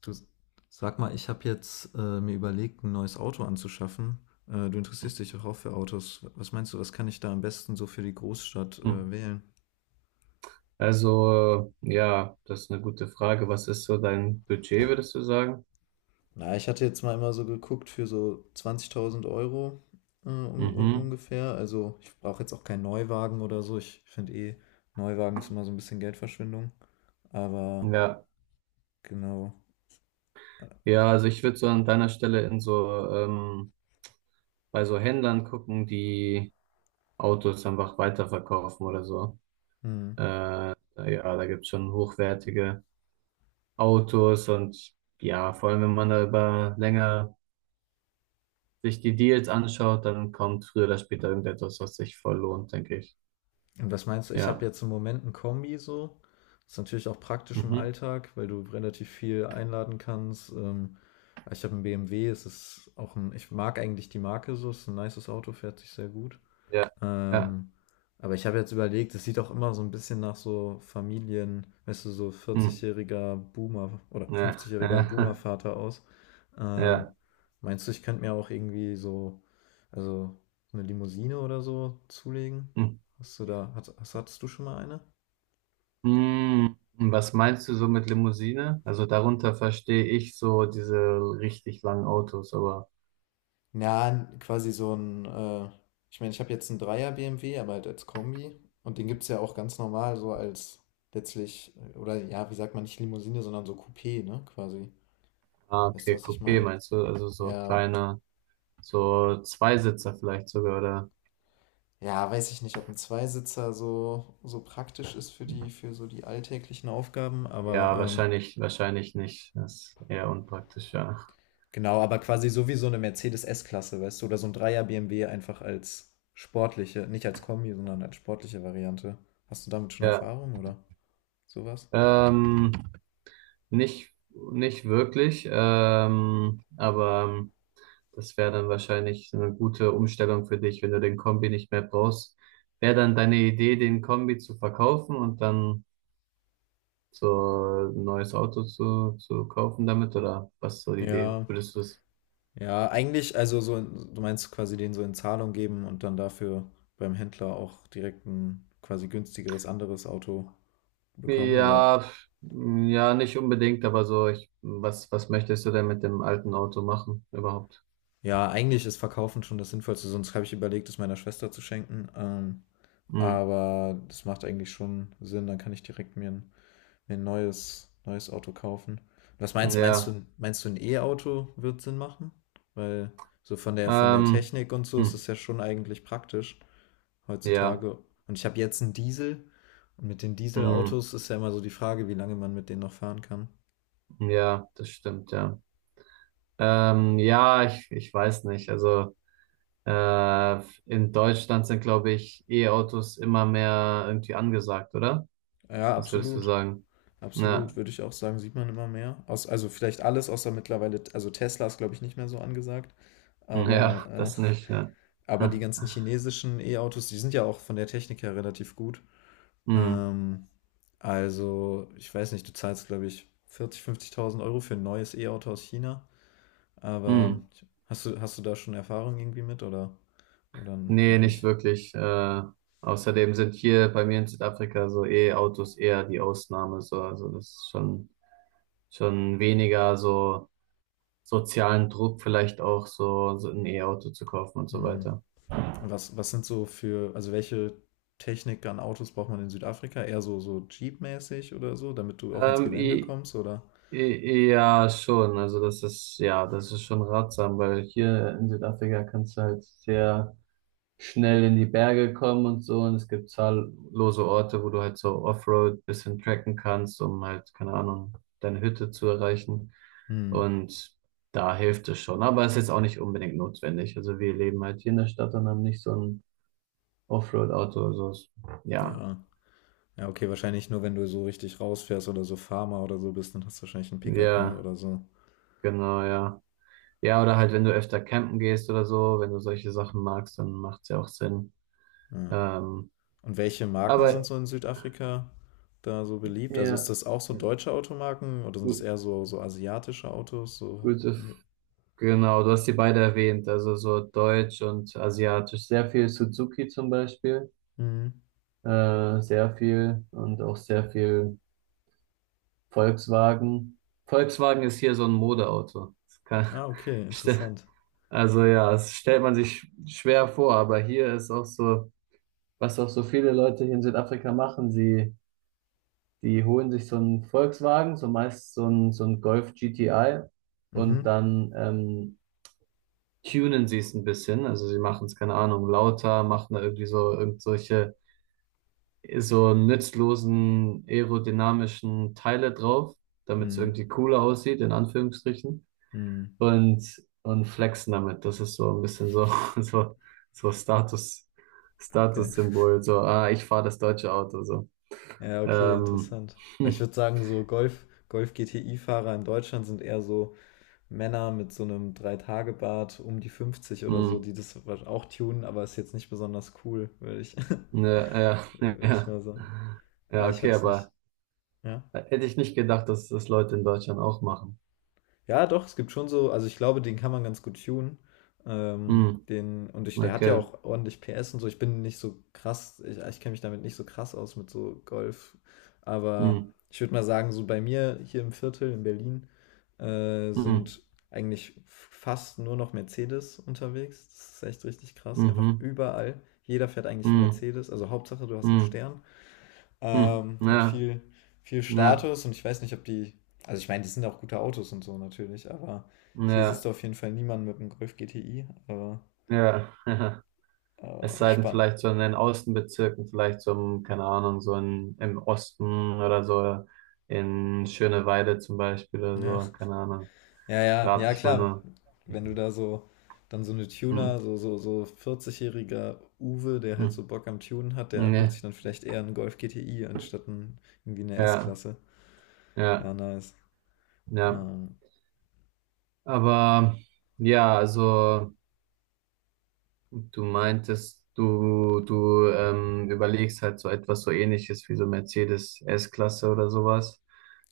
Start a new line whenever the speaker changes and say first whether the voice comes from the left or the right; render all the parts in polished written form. left: Du, sag mal, ich habe jetzt mir überlegt, ein neues Auto anzuschaffen. Du interessierst dich doch auch für Autos. Was meinst du, was kann ich da am besten so für die Großstadt
right: Mhm.
left: wählen?
right: Also, das ist eine gute Frage. Was ist so dein Budget, würdest du sagen?
left: Na, ich hatte jetzt mal immer so geguckt für so 20.000 Euro un un
right: Mhm.
left: ungefähr. Also ich brauche jetzt auch keinen Neuwagen oder so. Ich finde eh, Neuwagen ist immer so ein bisschen Geldverschwendung. Aber
right: Ja.
left: genau.
right: Ja, also ich würde so an deiner Stelle in so, bei so Händlern gucken, die Autos einfach weiterverkaufen oder so.
left: Hm.
right: Äh, ja, da gibt's schon hochwertige Autos und ja, vor allem wenn man da über länger sich die Deals anschaut, dann kommt früher oder später irgendetwas, was sich voll lohnt, denke ich.
left: Und was meinst du? Ich habe
right: Ja.
left: jetzt im Moment ein Kombi so. Ist natürlich auch praktisch im
right: Mhm.
left: Alltag, weil du relativ viel einladen kannst. Ich habe einen BMW, es ist auch ein, ich mag eigentlich die Marke so, es ist ein nices Auto, fährt sich sehr gut.
right: Ja. Ja.
left: Ähm, aber ich habe jetzt überlegt, es sieht auch immer so ein bisschen nach so Familien, weißt du, so
right: Hm.
left: 40-jähriger Boomer oder
right: Ja,
left: 50-jähriger
right: ja,
left: Boomer-Vater aus. Ähm,
right: ja.
left: Meinst du, ich könnte mir auch irgendwie so, also eine Limousine oder so zulegen?
right: Hm.
left: Hast du da, hattest du schon mal eine?
right: Hm. Was meinst du so mit Limousine? Also darunter verstehe ich so diese richtig langen Autos, aber
left: Ja, quasi so ein, ich meine, ich habe jetzt einen Dreier BMW, aber halt als Kombi. Und den gibt es ja auch ganz normal, so als letztlich, oder ja, wie sagt man, nicht Limousine, sondern so Coupé, ne, quasi.
right: ah,
left: Weißt du,
right: okay,
left: was ich
right: Coupé
left: meine?
right: meinst du? Also so
left: Ja.
right: kleiner, so Zweisitzer vielleicht sogar, oder?
left: Ja, weiß ich nicht, ob ein Zweisitzer so, so praktisch ist für die, für so die alltäglichen Aufgaben, aber
right: Ja, wahrscheinlich, wahrscheinlich nicht. Das ist eher unpraktisch, ja.
left: genau, aber quasi so wie so eine Mercedes S-Klasse, weißt du, oder so ein Dreier BMW einfach als sportliche, nicht als Kombi, sondern als sportliche Variante. Hast du damit schon
right: Ja,
left: Erfahrung oder sowas?
right: ähm, nicht wirklich, aber das wäre dann wahrscheinlich eine gute Umstellung für dich, wenn du den Kombi nicht mehr brauchst. Wäre dann deine Idee, den Kombi zu verkaufen und dann so ein neues Auto zu kaufen damit? Oder was ist so die Idee?
left: Ja,
right: Würdest du das?
left: ja, eigentlich, also so, du meinst quasi den so in Zahlung geben und dann dafür beim Händler auch direkt ein quasi günstigeres anderes Auto bekommen, oder?
right: Ja, ja, nicht unbedingt, aber so, ich, was möchtest du denn mit dem alten Auto machen überhaupt?
left: Ja, eigentlich ist Verkaufen schon das Sinnvollste, sonst habe ich überlegt, es meiner Schwester zu schenken.
right: Hm,
left: Aber das macht eigentlich schon Sinn, dann kann ich direkt mir ein neues Auto kaufen. Was meinst, meinst
right: ja,
left: du, meinst du, ein E-Auto wird Sinn machen? Weil so von der
right: ähm,
left: Technik und so ist
right: hm,
left: es ja schon eigentlich praktisch
right: ja,
left: heutzutage. Und ich habe jetzt einen Diesel und mit den
right: hm,
left: Dieselautos ist ja immer so die Frage, wie lange man mit denen noch fahren kann.
right: ja, das stimmt, ja. Ja, ich weiß nicht. Also. Äh, in Deutschland sind, glaube ich, E-Autos immer mehr irgendwie angesagt, oder?
left: Ja,
right: Was würdest du
left: absolut.
right: sagen?
left: Absolut,
right: Ja,
left: würde ich auch sagen, sieht man immer mehr. Aus, also vielleicht alles außer mittlerweile, also Tesla ist, glaube ich, nicht mehr so angesagt.
right: ja,
left: Aber,
right: das nicht,
left: äh,
right: ja.
left: aber die
right: Hm.
left: ganzen chinesischen E-Autos, die sind ja auch von der Technik her relativ gut.
right: Hm.
left: Ähm, also, ich weiß nicht, du zahlst, glaube ich, 40.000, 50.000 Euro für ein neues E-Auto aus China. Aber
right: Hm.
left: hast du da schon Erfahrung irgendwie mit oder
right: Nee,
left: noch
right: nicht
left: nicht?
right: wirklich. Außerdem sind hier bei mir in Südafrika so E-Autos eher die Ausnahme. So. Also das ist schon, schon weniger so sozialen Druck, vielleicht auch so, so ein E-Auto zu kaufen und so
left: Hm.
right: weiter.
left: Was sind so für, also welche Technik an Autos braucht man in Südafrika? Eher so, so Jeep-mäßig oder so, damit du auch ins
right: Ähm,
left: Gelände
right: i-
left: kommst, oder?
right: Ja, schon. Also das ist, ja, das ist schon ratsam, weil hier in Südafrika kannst du halt sehr schnell in die Berge kommen und so. Und es gibt zahllose Orte, wo du halt so Offroad bisschen tracken kannst, um halt, keine Ahnung, deine Hütte zu erreichen.
left: Hm,
right: Und da hilft es schon. Aber es ist jetzt auch nicht unbedingt notwendig. Also wir leben halt hier in der Stadt und haben nicht so ein Offroad-Auto. Ja,
left: ja. Ja, okay, wahrscheinlich nur, wenn du so richtig rausfährst oder so Farmer oder so bist, dann hast du wahrscheinlich einen Pickup, ne?
right: ja,
left: Oder so.
right: genau, ja. Ja, oder halt, wenn du öfter campen gehst oder so, wenn du solche Sachen magst, dann macht es ja auch Sinn.
left: Ja.
right: Ähm,
left: Und welche Marken sind
right: aber
left: so in Südafrika da so beliebt? Also ist
right: ja,
left: das auch so deutsche Automarken oder sind das
right: gu-
left: eher so, so asiatische Autos? So,
right: gute,
left: ne?
right: F- genau, du hast die beide erwähnt, also so Deutsch und Asiatisch. Sehr viel Suzuki zum Beispiel,
left: Mhm.
right: sehr viel und auch sehr viel Volkswagen. Volkswagen ist hier so ein Modeauto. Das kann,
left: Ah, okay,
right: ste-
left: interessant.
right: Also ja, das stellt man sich schwer vor, aber hier ist auch so, was auch so viele Leute hier in Südafrika machen, sie die holen sich so einen Volkswagen, so meist so einen Golf GTI und
left: Mhm.
right: dann tunen sie es ein bisschen. Also sie machen es, keine Ahnung, lauter, machen da irgendwie so irgendwelche so nützlosen aerodynamischen Teile drauf, damit es
left: Mhm.
right: irgendwie cooler aussieht, in Anführungsstrichen.
left: Mhm.
right: Und flexen damit. Das ist so ein bisschen so, so, so Status,
left: Geil.
right: Statussymbol. So, ah, ich fahre das deutsche Auto. So.
left: Ja, okay,
right: Ähm,
left: interessant. Weil ich würde sagen, so Golf, Golf-GTI-Fahrer in Deutschland sind eher so Männer mit so einem Drei-Tage-Bart um die 50 oder so, die das auch tunen, aber ist jetzt nicht besonders cool, würde ich,
right: Ja, ja,
left: würde ich
right: ja.
left: mal sagen. Ah,
right: Ja,
left: ich
right: okay,
left: weiß nicht.
right: aber
left: Ja.
right: hätte ich nicht gedacht, dass das Leute in Deutschland auch machen.
left: Ja, doch, es gibt schon so, also ich glaube, den kann man ganz gut tunen.
right: Hm,
left: Der hat ja
right: okay.
left: auch ordentlich PS und so. Ich bin nicht so krass, ich kenne mich damit nicht so krass aus mit so Golf. Aber
right: Hm,
left: ich würde mal sagen, so bei mir hier im Viertel in Berlin
right: hm,
left: sind eigentlich fast nur noch Mercedes unterwegs. Das ist echt richtig krass. Einfach
right: mhm,
left: überall. Jeder fährt eigentlich einen
right: hm,
left: Mercedes. Also Hauptsache, du hast einen
right: hm,
left: Stern.
right: hm.
left: Hat
right: Ja,
left: viel, viel
right: ja,
left: Status und ich weiß nicht, ob die. Also ich meine, die sind auch gute Autos und so natürlich, aber hier siehst
right: ja,
left: du auf jeden Fall niemanden mit einem Golf GTI, aber
right: ja. Es sei denn,
left: spannend.
right: vielleicht so in den Außenbezirken, vielleicht so, im, keine Ahnung, so in, im Osten oder so in Schöneweide zum Beispiel oder
left: Ja.
right: so, keine Ahnung.
left: Ja, ja,
right: Rate
left: ja,
right: ich mal
left: klar.
right: nur.
left: Wenn du da so dann so eine
right: Hm,
left: Tuner, so 40-jähriger Uwe, der halt
right: hm,
left: so Bock am Tunen hat,
right: hm.
left: der holt sich
right: Ja,
left: dann vielleicht eher einen Golf GTI anstatt ein, irgendwie eine
right: ja,
left: S-Klasse.
right: ja.
left: Ja, nice.
right: Ja.
left: Ähm,
right: Aber ja, also du meintest, du überlegst halt so etwas so Ähnliches wie so Mercedes S-Klasse oder sowas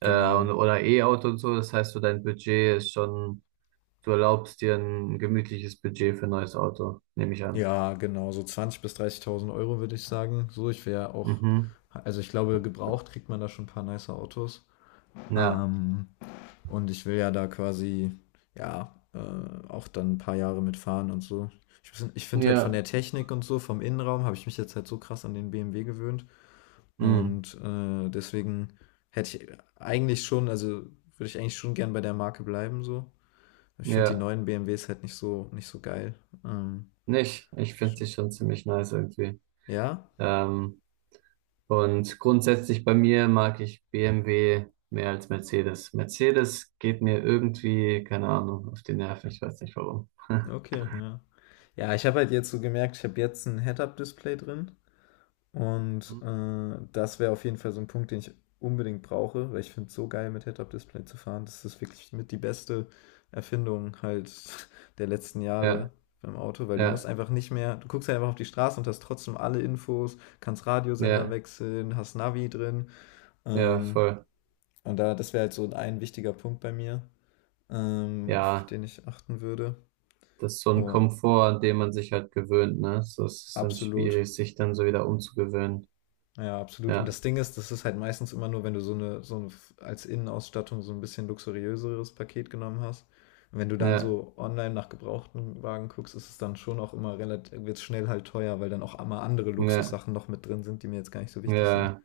right: und,
left: genau.
right: oder E-Auto und so. Das heißt, so dein Budget ist schon, du erlaubst dir ein gemütliches Budget für ein neues Auto, nehme ich an.
left: Ja, genau, so 20.000 bis 30.000 Euro würde ich sagen. So, ich wäre auch,
right: Mhm.
left: also ich glaube, gebraucht kriegt man da schon ein paar nice Autos.
right: Ja.
left: Ähm, und ich will ja da quasi, ja, auch dann ein paar Jahre mitfahren und so. Weiß ich finde halt von
right: Ja.
left: der Technik und so, vom Innenraum, habe ich mich jetzt halt so krass an den BMW gewöhnt.
right: Mhm.
left: Und deswegen hätte ich eigentlich schon, also würde ich eigentlich schon gern bei der Marke bleiben, so. Ich finde die
right: Ja.
left: neuen BMWs halt nicht so, nicht so geil. Ähm,
right: Nicht. Ich finde sie schon ziemlich nice irgendwie.
left: ja,
right: Ähm, Und grundsätzlich bei mir mag ich BMW mehr als Mercedes. Mercedes geht mir irgendwie, keine Ahnung, auf die Nerven. Ich weiß nicht warum.
left: okay, ja. Ja, ich habe halt jetzt so gemerkt, ich habe jetzt ein Head-Up-Display drin und
right: Mhm.
left: das wäre auf jeden Fall so ein Punkt, den ich unbedingt brauche, weil ich finde es so geil, mit Head-Up-Display zu fahren. Das ist wirklich mit die beste Erfindung halt der letzten Jahre
right: Ja,
left: beim Auto, weil du musst
right: ja,
left: einfach nicht mehr, du guckst halt einfach auf die Straße und hast trotzdem alle Infos, kannst Radiosender
right: ja,
left: wechseln, hast Navi drin.
right: ja,
left: Ähm,
right: voll.
left: und da, das wäre halt so ein wichtiger Punkt bei mir, auf
right: Ja,
left: den ich achten würde.
right: das ist so ein
left: Und
right: Komfort, an dem man sich halt gewöhnt, ne? So es ist dann
left: absolut.
right: schwierig, sich dann so wieder umzugewöhnen.
left: Ja, absolut. Und
right: Ja,
left: das Ding ist, das ist halt meistens immer nur, wenn du so eine als Innenausstattung so ein bisschen luxuriöseres Paket genommen hast. Und wenn du dann
right: ja,
left: so online nach gebrauchten Wagen guckst, ist es dann schon auch immer relativ, wird es schnell halt teuer, weil dann auch immer andere
right: ja,
left: Luxussachen noch mit drin sind, die mir jetzt gar nicht so wichtig sind.
right: ja,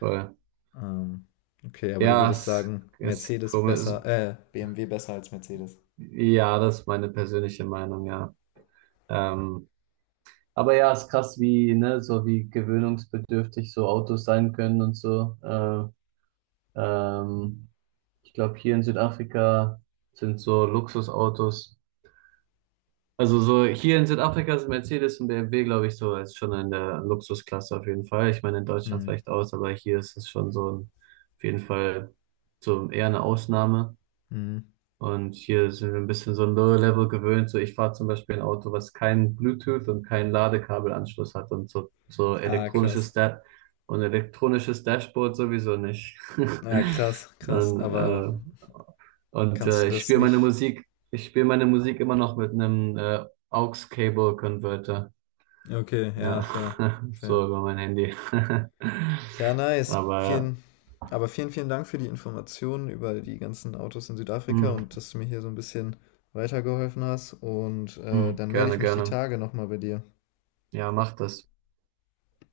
right: voll.
left: Ähm, okay, aber du
right: Ja,
left: würdest
right: es
left: sagen,
right: ist komisch.
left: BMW besser als Mercedes.
right: Ja, das ist meine persönliche Meinung, ja. Ähm, Aber ja, ist krass, wie, ne, so wie gewöhnungsbedürftig so Autos sein können und so. Ähm, Ich glaube, hier in Südafrika sind so Luxusautos. Also so hier in Südafrika sind Mercedes und BMW, glaube ich, so ist schon in der Luxusklasse auf jeden Fall. Ich meine, in Deutschland
left: Hm.
right: vielleicht aus, aber hier ist es schon so ein, auf jeden Fall so eher eine Ausnahme.
left: Hm.
right: Und hier sind wir ein bisschen so Low Level gewöhnt. So, ich fahre zum Beispiel ein Auto, was kein Bluetooth und keinen Ladekabelanschluss hat und so, so
left: Ah, krass.
right: elektronisches Da und elektronisches Dashboard sowieso nicht.
left: Ja, krass, krass.
right: Und,
left: Aber
right: äh, und
left: kannst
right: äh,
left: du
right: ich
left: das
right: spiele meine
left: nicht?
right: Musik, ich spiele meine Musik immer noch mit einem Aux-Cable-Converter.
left: Okay, ja,
right: Ja,
left: fair, fair.
right: so über mein Handy.
left: Ja, nice.
right: Aber ja,
left: Aber vielen, vielen Dank für die Informationen über die ganzen Autos in Südafrika
right: mm,
left: und dass du mir hier so ein bisschen weitergeholfen hast. Und
right: mm,
left: dann melde
right: gerne,
left: ich mich die
right: gerne.
left: Tage nochmal bei dir.
right: Ja, mach das.